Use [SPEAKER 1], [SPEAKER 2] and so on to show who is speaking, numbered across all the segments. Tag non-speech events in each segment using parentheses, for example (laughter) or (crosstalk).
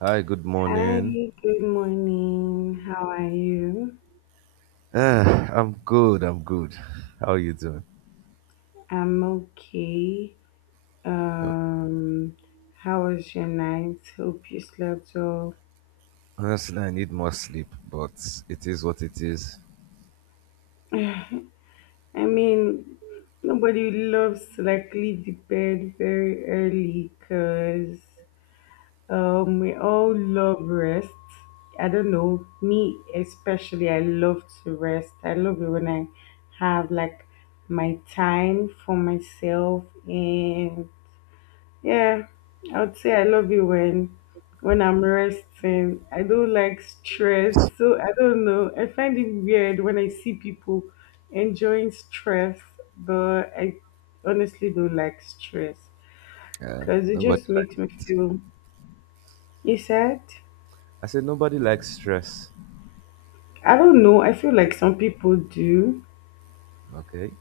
[SPEAKER 1] Hi, good
[SPEAKER 2] Hi,
[SPEAKER 1] morning.
[SPEAKER 2] good morning. How are you?
[SPEAKER 1] I'm good. I'm good. How are you doing?
[SPEAKER 2] I'm okay.
[SPEAKER 1] No,
[SPEAKER 2] Um, how was your night? Hope you slept well.
[SPEAKER 1] honestly, I need more sleep, but it is what it is.
[SPEAKER 2] I mean, nobody loves to like leave the bed very early because we all love rest. I don't know, me especially, I love to rest. I love it when I have like my time for myself and Yeah, I would say I love it when I'm resting. I don't like stress, so I don't know. I find it weird when I see people enjoying stress, but I honestly don't like stress because it
[SPEAKER 1] Nobody
[SPEAKER 2] just makes me
[SPEAKER 1] likes it.
[SPEAKER 2] feel. You said
[SPEAKER 1] I said nobody likes stress.
[SPEAKER 2] I don't know. I feel like some people do,
[SPEAKER 1] Okay.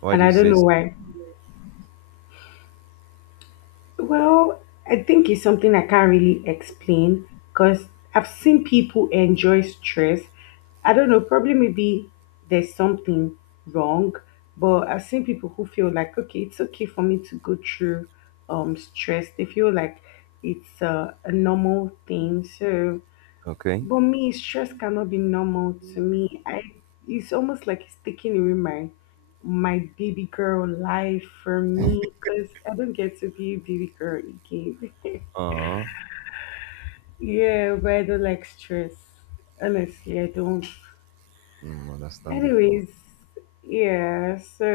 [SPEAKER 1] Why
[SPEAKER 2] and
[SPEAKER 1] do you
[SPEAKER 2] I don't
[SPEAKER 1] say
[SPEAKER 2] know
[SPEAKER 1] s-
[SPEAKER 2] why. Well, I think it's something I can't really explain because I've seen people enjoy stress. I don't know, probably maybe there's something wrong, but I've seen people who feel like, okay, it's okay for me to go through stress. They feel like it's a normal thing. So
[SPEAKER 1] okay?
[SPEAKER 2] but me, stress cannot be normal to me. I it's almost like it's taking away my my baby girl life from me because I don't get to be a baby girl again. (laughs)
[SPEAKER 1] Uh huh.
[SPEAKER 2] Yeah, but I don't like stress. Honestly, I don't.
[SPEAKER 1] Mm, understandable.
[SPEAKER 2] Anyways, yeah, so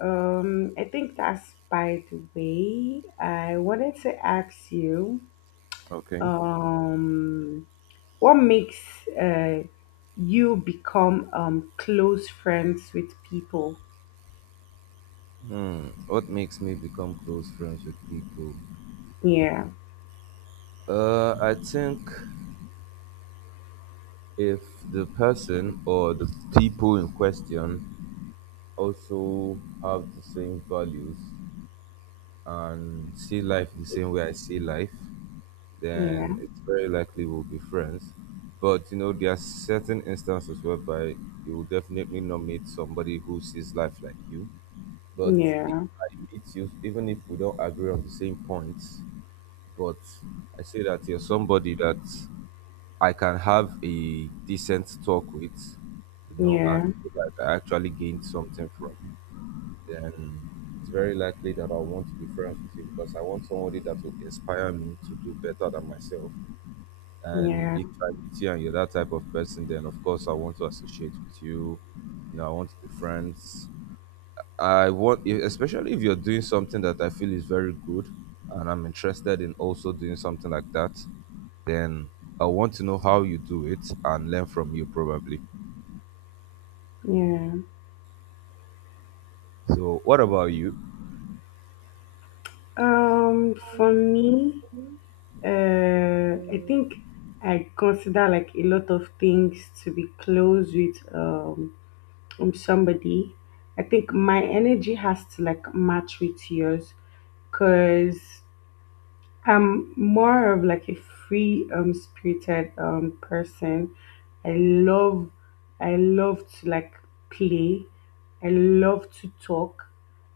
[SPEAKER 2] I think that's by the way. I wanted to ask you
[SPEAKER 1] Okay.
[SPEAKER 2] um what makes uh, you become close friends with people?
[SPEAKER 1] Hmm. What makes me become close friends with people?
[SPEAKER 2] Yeah,
[SPEAKER 1] I think if the person or the people in question also have the same values and see life the same way I see life,
[SPEAKER 2] yeah,
[SPEAKER 1] then it's very likely we'll be friends. But you know, there are certain instances whereby you will definitely not meet somebody who sees life like you. But if
[SPEAKER 2] yeah,
[SPEAKER 1] I meet you, even if we don't agree on the same points, but I say that you're somebody that I can have a decent talk with, you know, and
[SPEAKER 2] yeah,
[SPEAKER 1] feel like I actually gained something from, then it's very likely that I'll want to be friends with you because I want somebody that will inspire me to do better than myself. And
[SPEAKER 2] yeah,
[SPEAKER 1] if I meet you and you're that type of person, then of course I want to associate with you. You know, I want to be friends. I want, especially if you're doing something that I feel is very good, and I'm interested in also doing something like that, then I want to know how you do it and learn from you probably.
[SPEAKER 2] yeah.
[SPEAKER 1] So, what about you?
[SPEAKER 2] For me, I think I consider like a lot of things to be close with somebody. I think my energy has to like match with yours, cause I'm more of like a free spirited person. I love. I love to like play. I love to talk.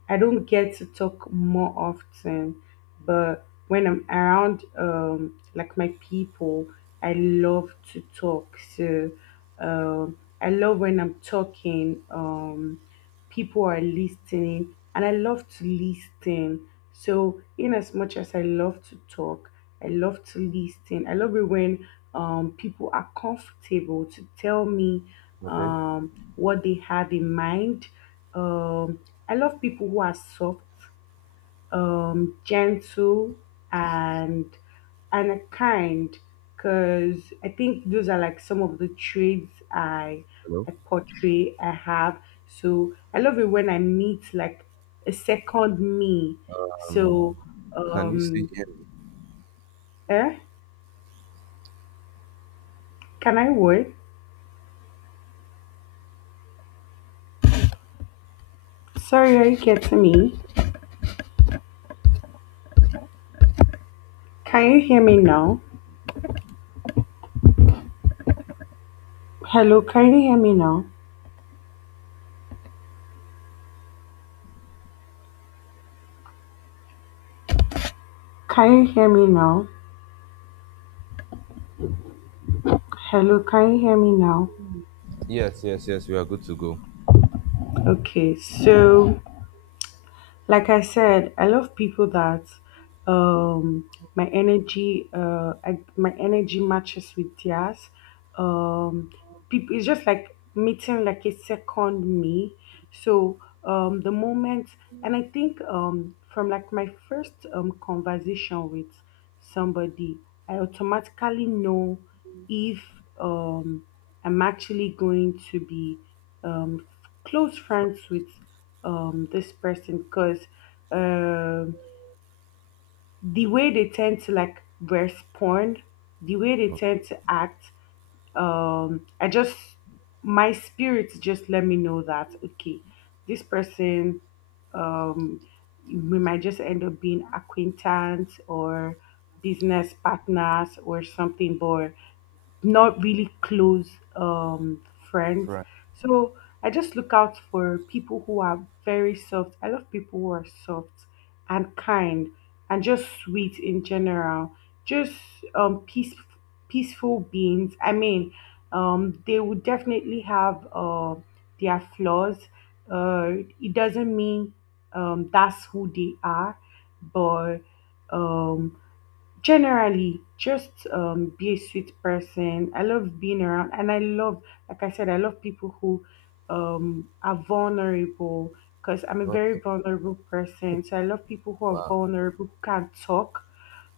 [SPEAKER 2] I don't get to talk more often, but when I'm around like my people, I love to talk. So I love when I'm talking. People are listening and I love to listen. So in as much as I love to talk, I love to listen. I love it when people are comfortable to tell me
[SPEAKER 1] Okay.
[SPEAKER 2] what they have in mind. Um, I love people who are soft, gentle and and kind because I think those are like some of the traits I
[SPEAKER 1] Hello.
[SPEAKER 2] I portray I have. So I love it when I meet like a second me.
[SPEAKER 1] Um,
[SPEAKER 2] So
[SPEAKER 1] can you see?
[SPEAKER 2] um eh? Can I wait? Sorry, are you getting me? Can you hear me now? Hello, can you hear me now? Can you hear me now? Hello, can you hear me now?
[SPEAKER 1] Yes, yes, yes. We are good to go.
[SPEAKER 2] Okay, so like I said, I love people that um my energy my energy matches with theirs. Um people it's just like meeting like a second me. So the moment and I think from like my first conversation with somebody, I automatically know if um I'm actually going to be um close
[SPEAKER 1] Fr-
[SPEAKER 2] friends with this person because um the way they tend to like respond, the way they
[SPEAKER 1] oh,
[SPEAKER 2] tend to act, I just my spirit just let me know that okay this person, um we might just end up being acquaintance or business partners or something but not really close um friends.
[SPEAKER 1] right.
[SPEAKER 2] So I just look out for people who are very soft. I love people who are soft and kind and just sweet in general. Just um peace peaceful beings. I mean, they would definitely have their flaws. Uh it doesn't mean that's who they are, but um generally, just be a sweet person. I love being around, and I love, like I said, I love people who are vulnerable because I'm a very
[SPEAKER 1] Okay.
[SPEAKER 2] vulnerable person. So I love people who are
[SPEAKER 1] Wow.
[SPEAKER 2] vulnerable, who can talk,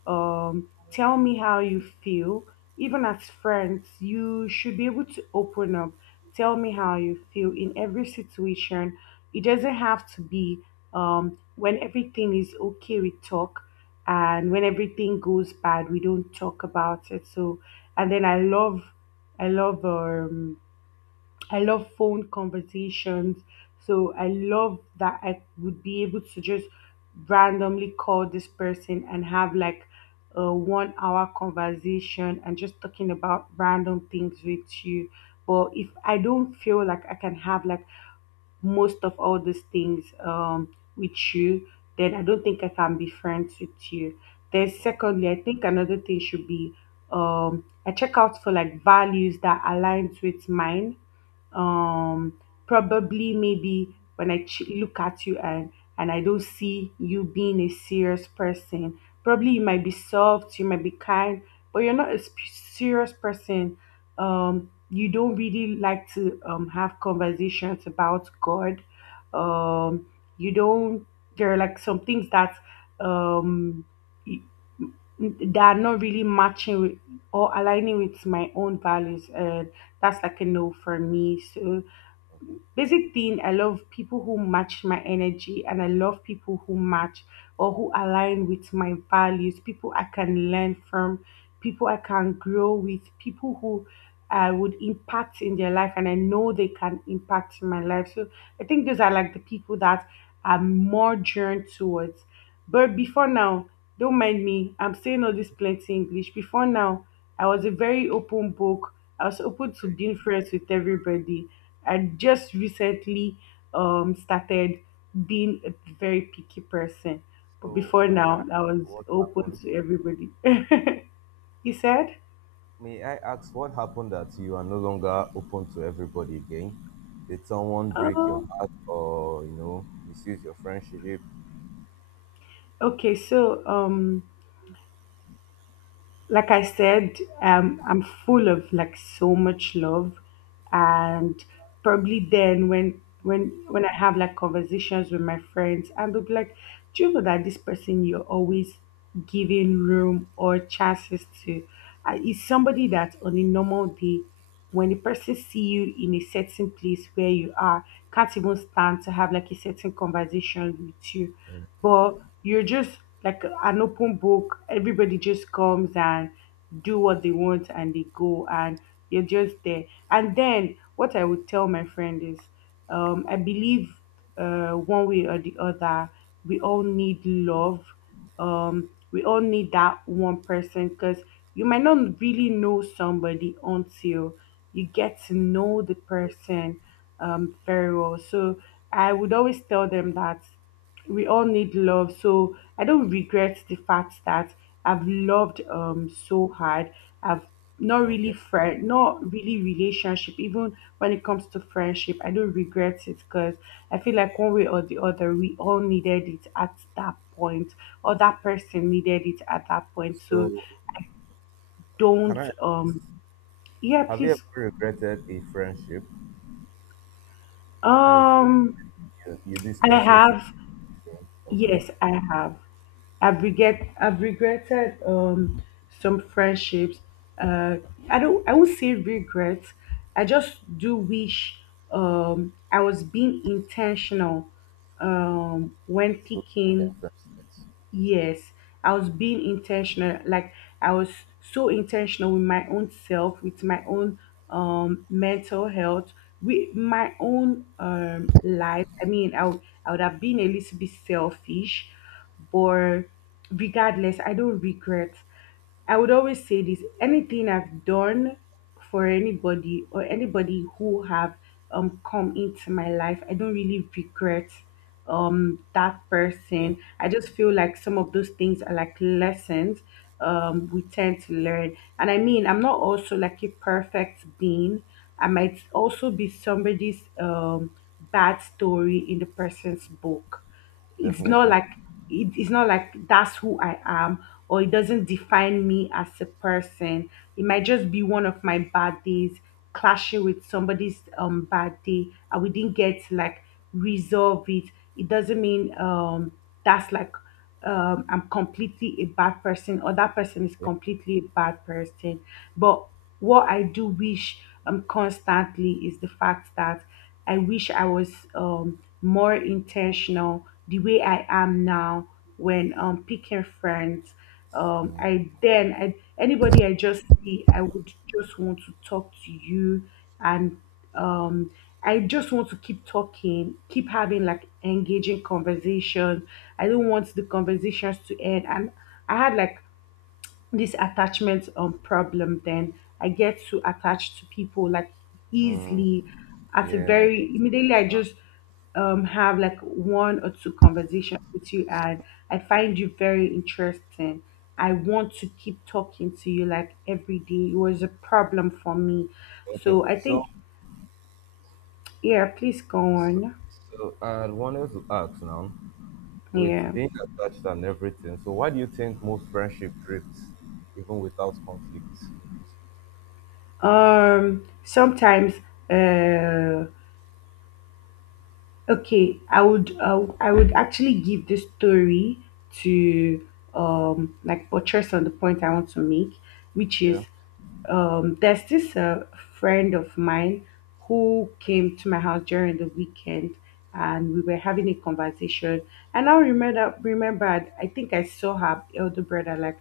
[SPEAKER 2] tell me how you feel. Even as friends, you should be able to open up, tell me how you feel in every situation. It doesn't have to be when everything is okay, we talk, and when everything goes bad, we don't talk about it. So, and then I love um, I love phone conversations. So I love that I would be able to just randomly call this person and have like a 1 hour conversation and just talking about random things with you. But if I don't feel like I can have like most of all these things with you, then I don't think I can be friends with you. Then
[SPEAKER 1] Wow.
[SPEAKER 2] secondly, I think another thing should be I check out for like values that aligns with mine. um probably maybe when look at you and I don't see you being a serious person, probably you might be soft, you might be kind, but you're not a sp- serious person. You don't really like to have conversations about god. um you don't, there are like some things that um y- that are not really matching with or aligning with my own values and that's like a no for me. So
[SPEAKER 1] Okay.
[SPEAKER 2] basic thing, I love people who match my energy and I love people who match or who align with my values, people I can learn from, people I can grow with, people who I would impact in their life and I know they can impact in my life. So I think those are like the people that I'm more drawn towards. But before now, don't mind me, I'm saying all this plenty English. Before now, I was a very open book. I was open to
[SPEAKER 1] Okay.
[SPEAKER 2] being friends with everybody. I just recently started being a very picky person. But
[SPEAKER 1] So
[SPEAKER 2] before
[SPEAKER 1] may I
[SPEAKER 2] now,
[SPEAKER 1] ask
[SPEAKER 2] I was
[SPEAKER 1] what
[SPEAKER 2] open
[SPEAKER 1] happened?
[SPEAKER 2] to everybody. (laughs) You said?
[SPEAKER 1] May I ask what happened that you are no longer open to everybody again? Did someone break your
[SPEAKER 2] Oh,
[SPEAKER 1] heart or you know misuse your friendship?
[SPEAKER 2] okay. So, like I said, I'm full of like so much love, and probably then when I have like conversations with my friends, and they'll be like, "Do you know that this person you're always giving room or chances to, is somebody that on a normal day, when the person see you in a certain place where you are, can't even stand to have like a certain conversation with you." But you're just like an open book. Everybody just comes and do what they want and they go and you're just there. And then what I would tell my friend is, I believe one way or the other, we all need love. We all need that one person because you might not really know somebody until you get to know the person very well. So I would always tell them that we all need love, so I don't regret the fact that I've loved so hard. I've not
[SPEAKER 1] Okay.
[SPEAKER 2] really friend, not really relationship, even when it comes to friendship I don't regret it because I feel like one way or the other we all needed it at that point or that person needed it at that point. So
[SPEAKER 1] So can
[SPEAKER 2] don't
[SPEAKER 1] I,
[SPEAKER 2] yeah
[SPEAKER 1] have you ever
[SPEAKER 2] please
[SPEAKER 1] regretted a friendship and you
[SPEAKER 2] um
[SPEAKER 1] feel you this
[SPEAKER 2] I
[SPEAKER 1] person should
[SPEAKER 2] have.
[SPEAKER 1] change? Okay.
[SPEAKER 2] Yes, I have. I've regretted some friendships. Uh I won't say regret. I just do wish I was being intentional when
[SPEAKER 1] It's okay to get
[SPEAKER 2] picking.
[SPEAKER 1] friends.
[SPEAKER 2] Yes, I was being intentional. Like I was so intentional with my own self, with my own mental health, with my own life. I mean, I would have been a little bit selfish, but regardless, I don't regret. I would always say this: anything I've done for anybody or anybody who have come into my life, I don't really regret that person. I just feel
[SPEAKER 1] Okay.
[SPEAKER 2] like some of those things are like lessons we tend to learn, and I mean, I'm not also like a perfect being, I might also be somebody's bad story in the person's book. it's not
[SPEAKER 1] Definitely.
[SPEAKER 2] like It's not like that's who I am or it doesn't define me as a person. It might just be one of my bad days clashing with somebody's bad day and we didn't get to, like, resolve it. It doesn't mean that's like I'm completely a bad person or that person is
[SPEAKER 1] Okay.
[SPEAKER 2] completely a bad person. But what I do wish constantly is the fact that I wish I was more intentional the way I am now when picking friends. Anybody I just see, I would just want to talk to you and um, I just want to keep talking, keep having like engaging conversation. I don't want the conversations to end. And I had like this attachment problem then. I get too attached to people like easily. At a
[SPEAKER 1] Yeah.
[SPEAKER 2] very immediately I just have like one or two conversations with you and I find you very interesting. I want to keep talking to you like every day. It was a problem for me.
[SPEAKER 1] Okay.
[SPEAKER 2] So I
[SPEAKER 1] So,
[SPEAKER 2] think yeah, please go
[SPEAKER 1] so,
[SPEAKER 2] on.
[SPEAKER 1] so I wanted to ask now, with
[SPEAKER 2] Yeah.
[SPEAKER 1] being attached and everything, so why do you think most friendship drifts even without conflict?
[SPEAKER 2] Sometimes uh Okay, I would actually give this story to like buttress on the point I want to make, which is
[SPEAKER 1] Yeah.
[SPEAKER 2] there's this friend of mine who came to my house during the weekend, and we were having a conversation. And I remembered I think I saw her elder brother like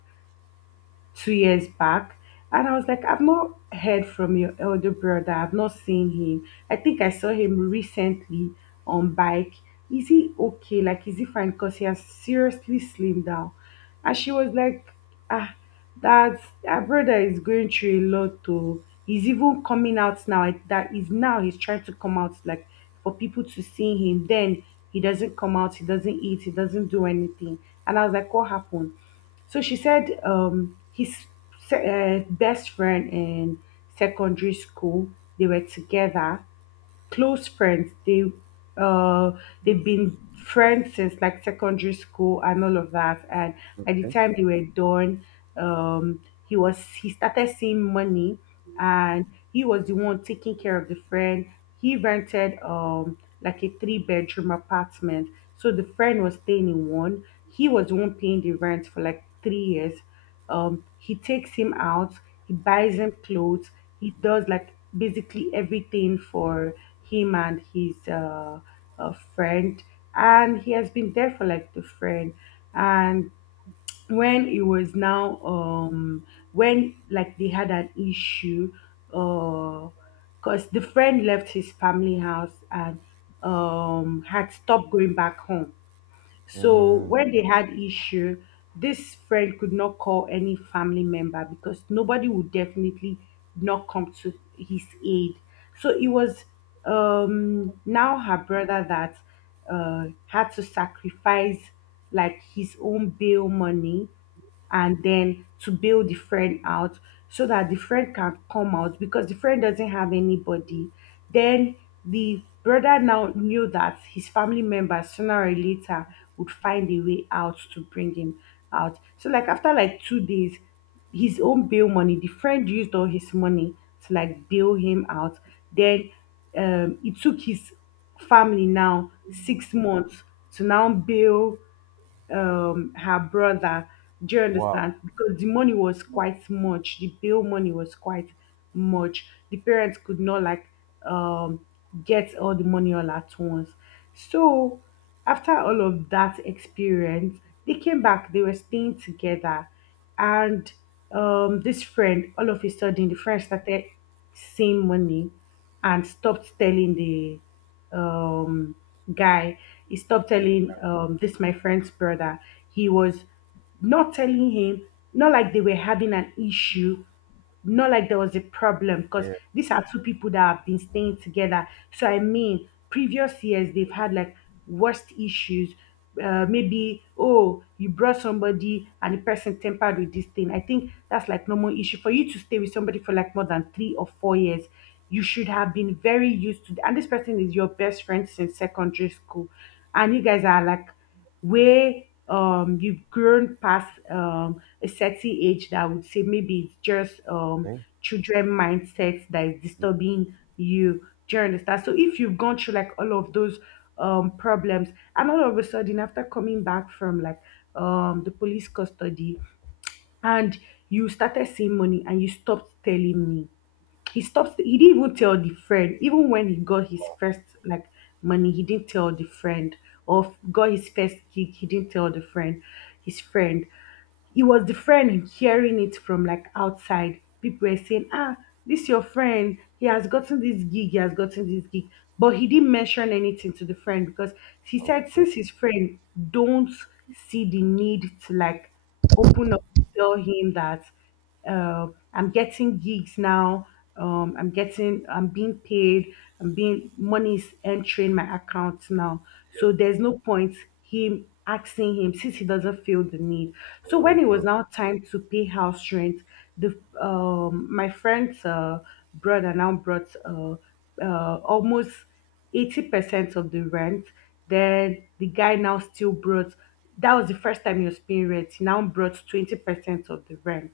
[SPEAKER 2] 2 years back, and I was like, I've not heard from your elder brother. I've not seen him. I think I saw him recently on bike. Is he okay? Like, is he fine? Because he has seriously slimmed down. And she was like, ah, that's our brother is going through a lot too. He's even coming out now. Like, that is now he's trying to come out like for people to see him. Then he doesn't come out, he doesn't eat, he doesn't do anything. And I was like, what happened? So she said, his best friend in secondary school, they were together, close friends. They uh they've been friends since like secondary school and all of that. And by the
[SPEAKER 1] Okay.
[SPEAKER 2] time they were done, um, he started seeing money, and he was the one taking care of the friend. He rented like a three-bedroom apartment. So the friend was staying in one. He was the one paying the rent for like 3 years. He takes him out, he buys him clothes, he does like basically everything for him and his friend. And he has been there for like the friend. And when it was now, when like they had an issue, uh, because the friend left his family house and, had stopped going back home, so when they had issue, this friend could not call any family member because nobody would definitely not come to his aid. So it was, now her brother that, had to sacrifice like his own bail money and then to bail the friend out so that the friend can come out because the friend doesn't have anybody. Then the brother now knew that his family members sooner or later would find a way out to bring him out. So like after like 2 days, his own bail money, the friend used all his money to like bail him out. Then, it took his family now 6 months to now bail, um, her brother, do you
[SPEAKER 1] Wow.
[SPEAKER 2] understand? Because the money was quite much, the bail money was quite much, the parents could not like, um, get all the money all at once. So after all of that experience, they came back, they were staying together, and, um, this friend, all of a sudden the friend started seeing money and stopped telling the, um, guy, he stopped
[SPEAKER 1] This,
[SPEAKER 2] telling, this my friend's brother. He was not telling him, not like they were having an issue, not like there was a problem, because
[SPEAKER 1] yeah.
[SPEAKER 2] these are two people that have been staying together. So I mean, previous years they've had like worst issues. Maybe, oh, you brought somebody and the person tempered with this thing. I think that's like normal issue for you to stay with somebody for like more than 3 or 4 years. You should have been very used to, and this person is your best friend since secondary school, and you guys are like where, you've grown past, a certain age that I would say maybe it's just,
[SPEAKER 1] Okay.
[SPEAKER 2] children mindset that is
[SPEAKER 1] Yeah.
[SPEAKER 2] disturbing you. Do you understand? So if you've gone through like all of those, problems, and all of a sudden after coming back from like, the police custody, and you started seeing money and you stopped telling me, he stopped, he didn't even tell the friend, even when he got his first like money he didn't tell the friend, or got his first gig he didn't tell the friend, his friend, it was the friend hearing it from like outside people were saying, ah, this your friend, he has gotten this gig, he has gotten this gig, but he didn't mention anything to the friend because he said
[SPEAKER 1] Okay.
[SPEAKER 2] since his friend don't see the need to like open up, tell him that, uh, I'm getting gigs now. I'm being paid. I'm being money's entering my account now.
[SPEAKER 1] Yeah.
[SPEAKER 2] So there's no point him asking him since he doesn't feel the need. So when
[SPEAKER 1] True.
[SPEAKER 2] it was
[SPEAKER 1] True.
[SPEAKER 2] now time to pay house rent, the, my friend's, brother now brought, almost 80% of the rent. Then the guy now still brought. That was the first time he was paying rent. He now brought 20% of the rent,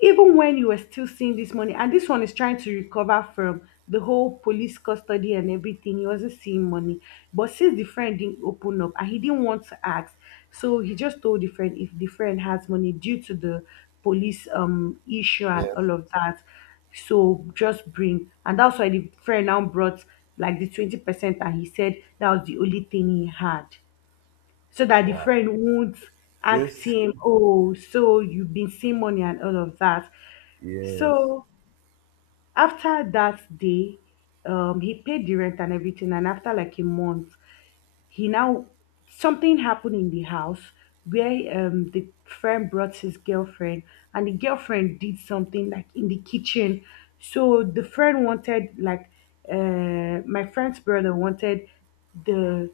[SPEAKER 2] even when you were still seeing this money and this one is trying to recover from the whole police custody and everything, he wasn't seeing money. But since the friend didn't open up and he didn't want to ask, so he just told the friend, if the friend has money due to the police, issue and
[SPEAKER 1] Yes.
[SPEAKER 2] all of that, so just bring. And that's why the friend now brought like the 20 percent, and he said that was the only thing he had, so that the
[SPEAKER 1] Wow.
[SPEAKER 2] friend won't ask
[SPEAKER 1] This.
[SPEAKER 2] him, oh, so you've been seeing money and all of that.
[SPEAKER 1] Yes.
[SPEAKER 2] So after that day, he paid the rent and everything. And after like a month, he now, something happened in the house where, the friend brought his girlfriend, and the girlfriend did something like in the kitchen. So the friend wanted like, my friend's brother wanted the,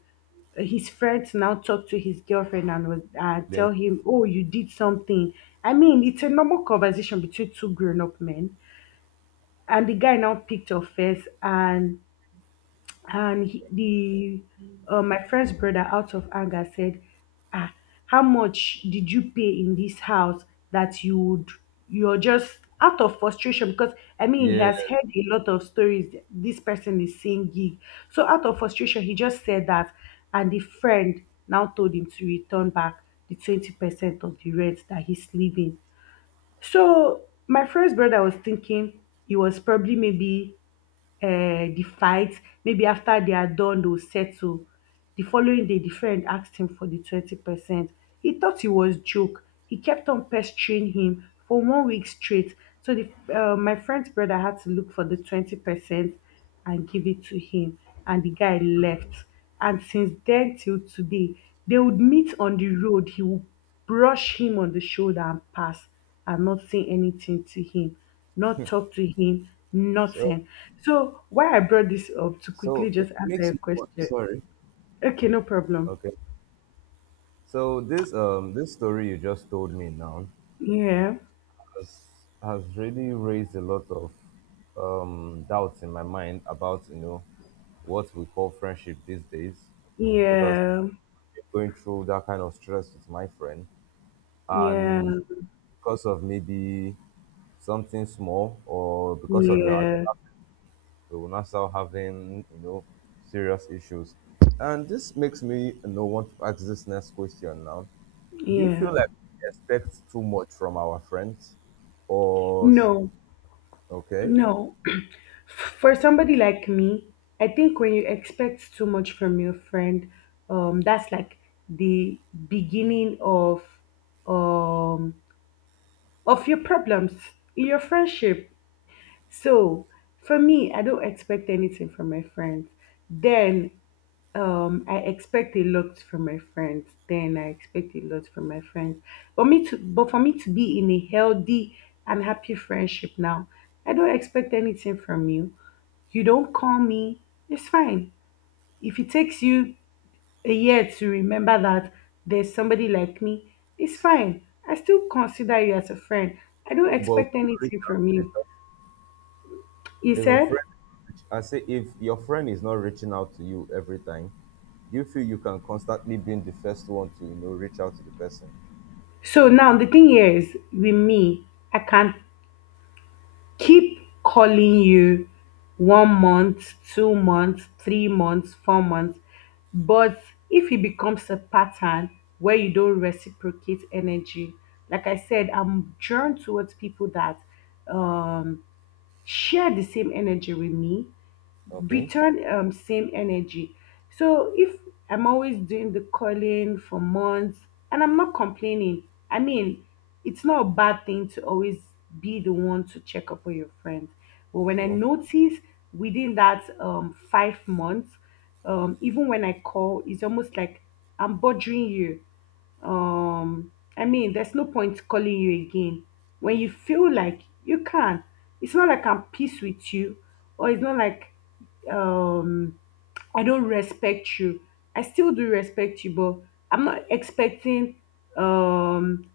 [SPEAKER 2] his friends now talk to his girlfriend and tell
[SPEAKER 1] Then.
[SPEAKER 2] him, "Oh, you did something." I mean, it's a normal conversation between two grown-up men, and the guy now picked her face, and he, the my friend's brother out of anger said, ah, how much did you pay in this house that you would, you're just out of frustration, because I mean he
[SPEAKER 1] Yeah.
[SPEAKER 2] has heard a lot of stories, this person is saying gig, so out of frustration he just said that. And the friend now told him to return back the 20% of the rent, that he's leaving. So my friend's brother was thinking he was probably maybe, the fight, maybe after they are done they will settle. The following day the friend asked him for the 20 percent. He thought it was joke. He kept on pestering him for 1 week straight. So the, my friend's brother had to look for the 20 percent and give it to him, and the guy left. And since then till today, they would meet on the road, he would brush him on the shoulder and pass, and not say anything to him, not talk to him,
[SPEAKER 1] So.
[SPEAKER 2] nothing. So why I brought this up to quickly
[SPEAKER 1] So it
[SPEAKER 2] just answer
[SPEAKER 1] makes
[SPEAKER 2] your
[SPEAKER 1] me.
[SPEAKER 2] question.
[SPEAKER 1] Sorry.
[SPEAKER 2] Okay, no problem.
[SPEAKER 1] Okay. So this this story you just told me now,
[SPEAKER 2] Yeah.
[SPEAKER 1] has, has really raised a lot of doubts in my mind about you know what we call friendship these days, because
[SPEAKER 2] Yeah.
[SPEAKER 1] I've been going through that kind of stress with my friend,
[SPEAKER 2] Yeah.
[SPEAKER 1] and because of maybe something small or because of another
[SPEAKER 2] Yeah.
[SPEAKER 1] people, we're now start having you know serious issues, and this makes me you know want to ask this next question now. Do you
[SPEAKER 2] Yeah.
[SPEAKER 1] feel like we expect too much from our friends, or sh-
[SPEAKER 2] No.
[SPEAKER 1] okay?
[SPEAKER 2] No. For somebody like me, I think when you expect too much from your friend, that's like the beginning of, um of your problems in your friendship. So for me, I don't expect anything from my friends. Then I expect a lot from my friends. Then I expect a lot from my friends. But but for me to be in a healthy and happy friendship now, I don't expect anything from you. You don't call me. It's fine. If it takes you a year to remember that there's somebody like me is fine. I still consider you as a friend. I don't
[SPEAKER 1] But if
[SPEAKER 2] expect
[SPEAKER 1] you reach
[SPEAKER 2] anything
[SPEAKER 1] out
[SPEAKER 2] from
[SPEAKER 1] to the
[SPEAKER 2] you.
[SPEAKER 1] person-
[SPEAKER 2] He
[SPEAKER 1] if a
[SPEAKER 2] said,
[SPEAKER 1] friend, I say, if your friend is not reaching out to you every time, do you feel you can constantly being the first one to you know reach out to the person?
[SPEAKER 2] so now the thing here is with me, I can keep calling you 1 month, 2 months, 3 months, 4 months. But if it becomes a pattern where you don't reciprocate energy, like I said, I'm drawn towards people that, um, share the same energy with me,
[SPEAKER 1] Okay,
[SPEAKER 2] return same energy. So if I'm always doing the calling for months and I'm not complaining, I mean, it's not a bad thing to always be the one to check up on your friends. But when I
[SPEAKER 1] true,
[SPEAKER 2] notice within that, 5 months, even when I call it's almost like I'm bothering you, um, I mean, there's no point calling you again when you feel like you can. It's not like I'm peace with you, or it's not like, um I don't respect you. I still do respect you, but I'm not expecting, um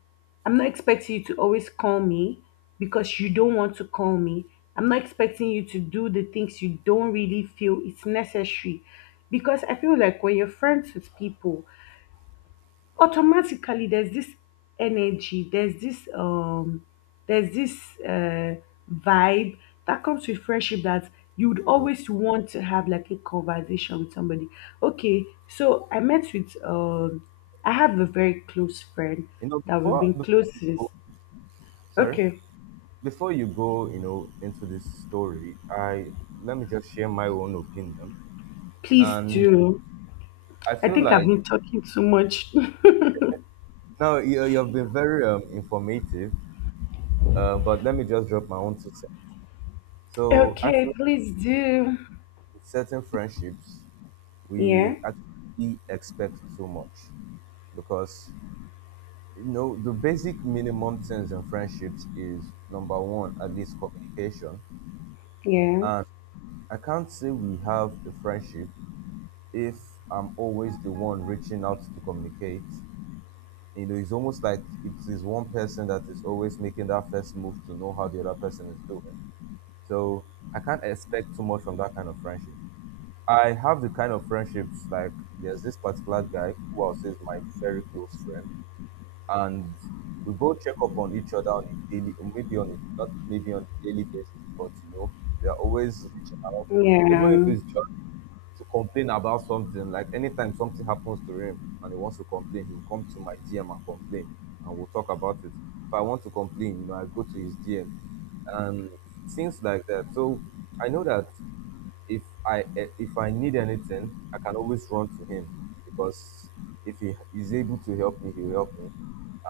[SPEAKER 2] I'm not expecting you to always call me because you don't want to call me. I'm not expecting you to do the things you don't really feel it's necessary. Because I feel like when you're friends with people, automatically there's this energy there's this um there's this uh vibe that comes with friendship, that you'd
[SPEAKER 1] true.
[SPEAKER 2] always want to have like a conversation with somebody. Okay so I met with I have a very close friend
[SPEAKER 1] You know,
[SPEAKER 2] that we've
[SPEAKER 1] before
[SPEAKER 2] been
[SPEAKER 1] before
[SPEAKER 2] close
[SPEAKER 1] you
[SPEAKER 2] since.
[SPEAKER 1] go, sorry,
[SPEAKER 2] Okay.
[SPEAKER 1] before you go, you know, into this story, I let me just share my own opinion,
[SPEAKER 2] Please
[SPEAKER 1] and
[SPEAKER 2] do.
[SPEAKER 1] I
[SPEAKER 2] I
[SPEAKER 1] feel
[SPEAKER 2] think I've
[SPEAKER 1] like
[SPEAKER 2] been talking too much.
[SPEAKER 1] now you, you've been very informative, but let me just drop my own two cents.
[SPEAKER 2] (laughs)
[SPEAKER 1] So I
[SPEAKER 2] Okay,
[SPEAKER 1] feel like
[SPEAKER 2] please do.
[SPEAKER 1] with certain friendships,
[SPEAKER 2] yeah
[SPEAKER 1] we actually expect too much because you know the basic minimum things in friendships is number one at least communication,
[SPEAKER 2] yeah
[SPEAKER 1] and I can't say we have a friendship if I'm always the one reaching out to communicate. You know, it's almost like it is one person that is always making that first move to know how the other person is doing, so I can't expect too much from that kind of friendship. I have the kind of friendships like there's this particular guy who I'll say is my very close friend. And we both check up on each other on a daily, or maybe on a not maybe on a daily basis, but you know, we are always reaching out, even if
[SPEAKER 2] yeah
[SPEAKER 1] it's just to complain about something. Like anytime something happens to him and he wants to complain, he'll come to my DM and complain, and we'll talk about it. If I want to complain, you know, I go to his DM and things like that. So I know that if I if I need anything, I can always run to him because if he is able to help me, he will help me.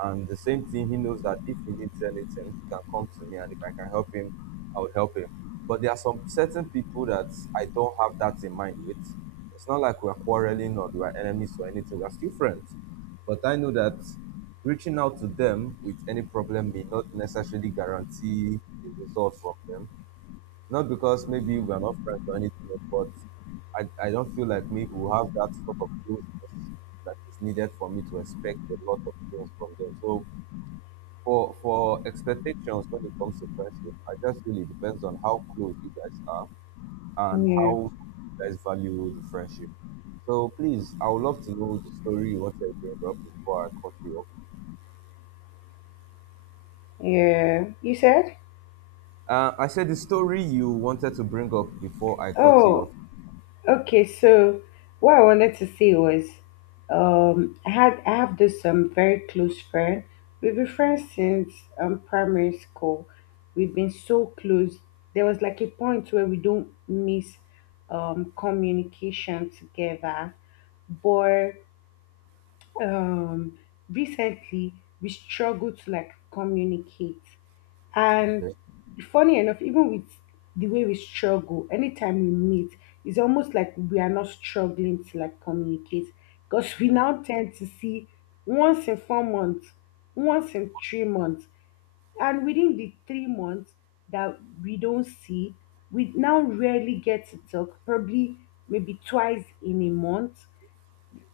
[SPEAKER 1] And the same thing, he knows that if he needs anything, he can come to me, and if I can help him, I would help him. But there are some certain people that I don't have that in mind with. It's not like we're quarreling or we're enemies or anything. We're still friends. But I know that reaching out to them with any problem may not necessarily guarantee a result from them, not because maybe we're not friends or anything, but I don't feel like me who have that sort of closeness that is needed for me to expect a lot of things from them. So for expectations when it comes to friendship, I just feel it depends on how close you guys are and
[SPEAKER 2] yeah
[SPEAKER 1] how you guys value the friendship. So please, I would love to know the story you wanted to bring up before I cut you off.
[SPEAKER 2] yeah You said?
[SPEAKER 1] I said the story you wanted to bring up before I cut you off.
[SPEAKER 2] Oh, okay, so what I wanted to say was, I have this very close friend. We've been friends since primary school. We've been so close. There was like a point where we don't miss communication together, but um recently we struggle to like communicate. And
[SPEAKER 1] Okay.
[SPEAKER 2] funny enough, even with the way we struggle, anytime we meet, it's almost like we are not struggling to like communicate, because we
[SPEAKER 1] Yeah.
[SPEAKER 2] now tend to see once in 4 months, once in 3 months, and within the 3 months that we don't see, we now rarely get to talk, probably maybe twice in a month.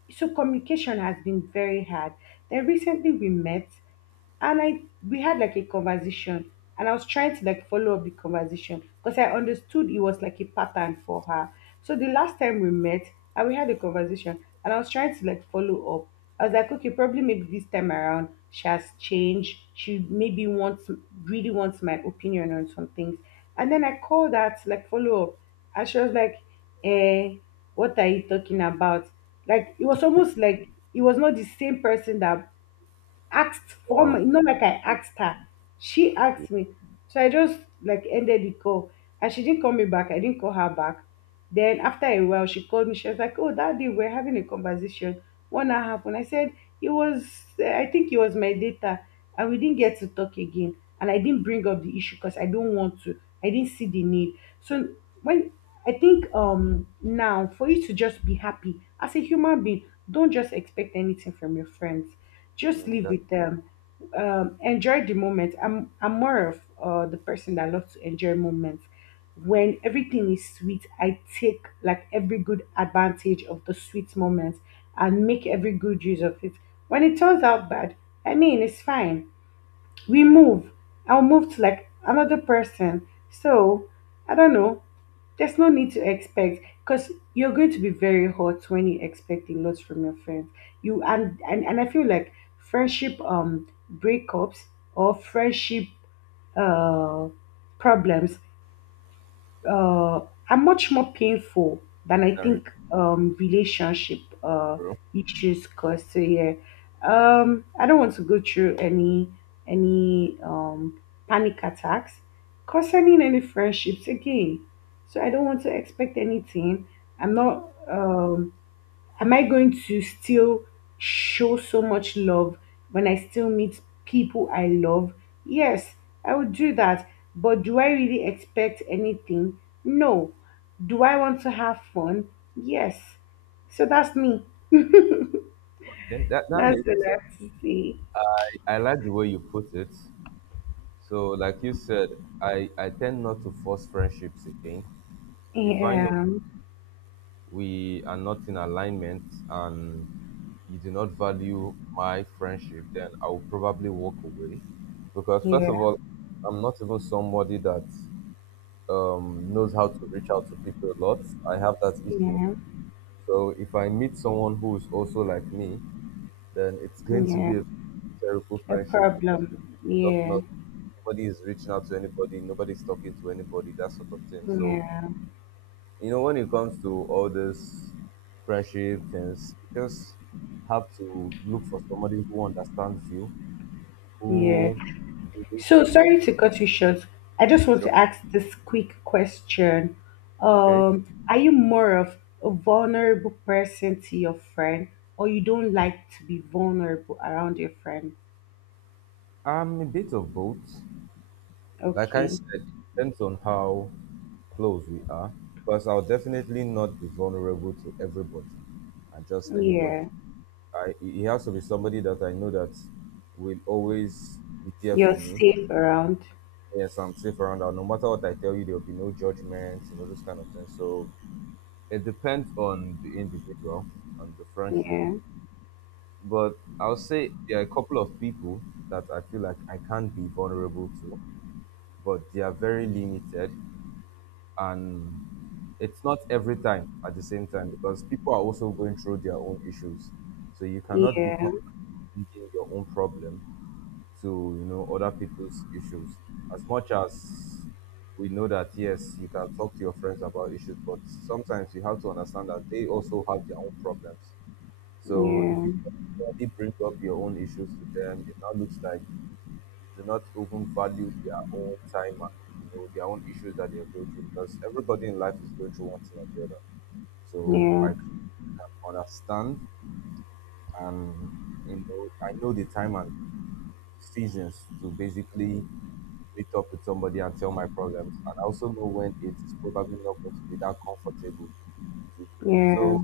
[SPEAKER 2] So communication has been very hard. Then recently we met and I we had like a conversation, and I was trying to like follow up the conversation because I understood it was like a pattern for her. So the last time we met and we had a conversation and I was trying to like follow up. I was like, okay, probably maybe this time around she has changed. She maybe wants really wants my opinion on some things. And then I called her to like follow up, and she was like, eh, what are you talking about? Like, it was almost like it was not the same person that asked for my
[SPEAKER 1] Wow.
[SPEAKER 2] not like I asked her. She asked me. So I just like ended the call. And she didn't call me back. I didn't call her back. Then after a while she called me. She was like, oh, that day we we're having a conversation, what now happened? I said, it was, I think it was my data. And we didn't get to talk again. And I didn't bring up the issue because I don't want to. I didn't see the need. So when, I think now for you to just be happy as a human being, don't just expect anything from your friends. Just live
[SPEAKER 1] Mm.
[SPEAKER 2] with them. Enjoy the moment. I'm more of the person that loves to enjoy moments. When everything is sweet, I take like every good advantage of the sweet moments and make every good use of it. When it turns out bad, I mean it's fine, we move. I'll move to like another person. So I don't know. There's no need to expect, because you're going to be very hot when you expect a lot from your friends. And I feel like friendship breakups or friendship uh problems uh, are much more painful than, I
[SPEAKER 1] That,
[SPEAKER 2] think, relationship
[SPEAKER 1] true.
[SPEAKER 2] issues cause. So yeah, I don't want to go through any any um, panic attacks concerning any friendships again. So I don't want to expect anything. I'm not. Am I going to still show so much love when I still meet people I love? Yes, I would do that. But do I really expect anything? No. Do I want to have fun? Yes. So that's me. (laughs)
[SPEAKER 1] Okay, that, that
[SPEAKER 2] That's
[SPEAKER 1] makes
[SPEAKER 2] the
[SPEAKER 1] sense.
[SPEAKER 2] last thing.
[SPEAKER 1] I like the way you put it. So, like you said, I tend not to force friendships again. If I know
[SPEAKER 2] Yeah,
[SPEAKER 1] we are not in alignment and you do not value my friendship, then I will probably walk away. Because, first
[SPEAKER 2] yeah,
[SPEAKER 1] of all, I'm not even somebody that knows how to reach out to people a lot. I have that issue.
[SPEAKER 2] yeah,
[SPEAKER 1] So, if I meet someone who is also like me, then it's going to
[SPEAKER 2] yeah.
[SPEAKER 1] be a terrible
[SPEAKER 2] A
[SPEAKER 1] friendship
[SPEAKER 2] problem.
[SPEAKER 1] stuff,
[SPEAKER 2] Yeah,
[SPEAKER 1] not nobody is reaching out to anybody, nobody's talking to anybody, that sort of thing. So,
[SPEAKER 2] yeah,
[SPEAKER 1] you know, when it comes to all this friendship things, you just have to look for somebody who understands you,
[SPEAKER 2] yeah.
[SPEAKER 1] who relates
[SPEAKER 2] So
[SPEAKER 1] to
[SPEAKER 2] sorry to cut you short. I
[SPEAKER 1] the
[SPEAKER 2] just want to
[SPEAKER 1] culture.
[SPEAKER 2] ask this quick question.
[SPEAKER 1] Okay.
[SPEAKER 2] Are you more of a vulnerable person to your friend, or you don't like to be vulnerable around your friend?
[SPEAKER 1] I'm a bit of both. Like I
[SPEAKER 2] Okay.
[SPEAKER 1] said, it depends on how close we are. Because I'll definitely not be vulnerable to everybody and just anybody.
[SPEAKER 2] Yeah.
[SPEAKER 1] I he has to be somebody that I know that will always be there for
[SPEAKER 2] You're
[SPEAKER 1] me.
[SPEAKER 2] safe around.
[SPEAKER 1] Yes, I'm safe around her. No matter what I tell you, there'll be no judgment, you know, those kind of things. So it depends on the individual and the friendship.
[SPEAKER 2] Yeah.
[SPEAKER 1] But I'll say there are a couple of people that I feel like I can't be vulnerable to, but they are very limited and it's not every time at the same time because people are also going through their own issues. So you cannot be
[SPEAKER 2] Yeah.
[SPEAKER 1] constantly reading your own problem to you know other people's issues. As much as we know that yes you can talk to your friends about issues, but sometimes you have to understand that they also have their own problems, so if you
[SPEAKER 2] Yeah.
[SPEAKER 1] already bring up your own issues to them it now looks like you do not even value their own time and you know their own issues that they are going through, because everybody in life is going through one thing or the other, so
[SPEAKER 2] Yeah.
[SPEAKER 1] I can understand. And you know I know the time and seasons to basically meet up with somebody and tell my problems. And I also know when it is probably not going to be that comfortable to do that.
[SPEAKER 2] Yeah.
[SPEAKER 1] So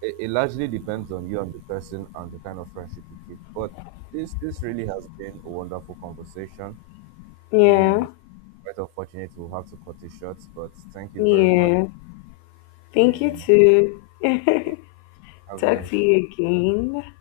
[SPEAKER 1] it largely depends on you and the person and the kind of friendship you keep. But this really has been a wonderful conversation
[SPEAKER 2] Yeah.
[SPEAKER 1] and quite unfortunate we'll have to cut it short. But thank you very much
[SPEAKER 2] Yeah. Thank you
[SPEAKER 1] and
[SPEAKER 2] too.
[SPEAKER 1] yeah,
[SPEAKER 2] (laughs)
[SPEAKER 1] have a
[SPEAKER 2] Talk to
[SPEAKER 1] nice day.
[SPEAKER 2] you again.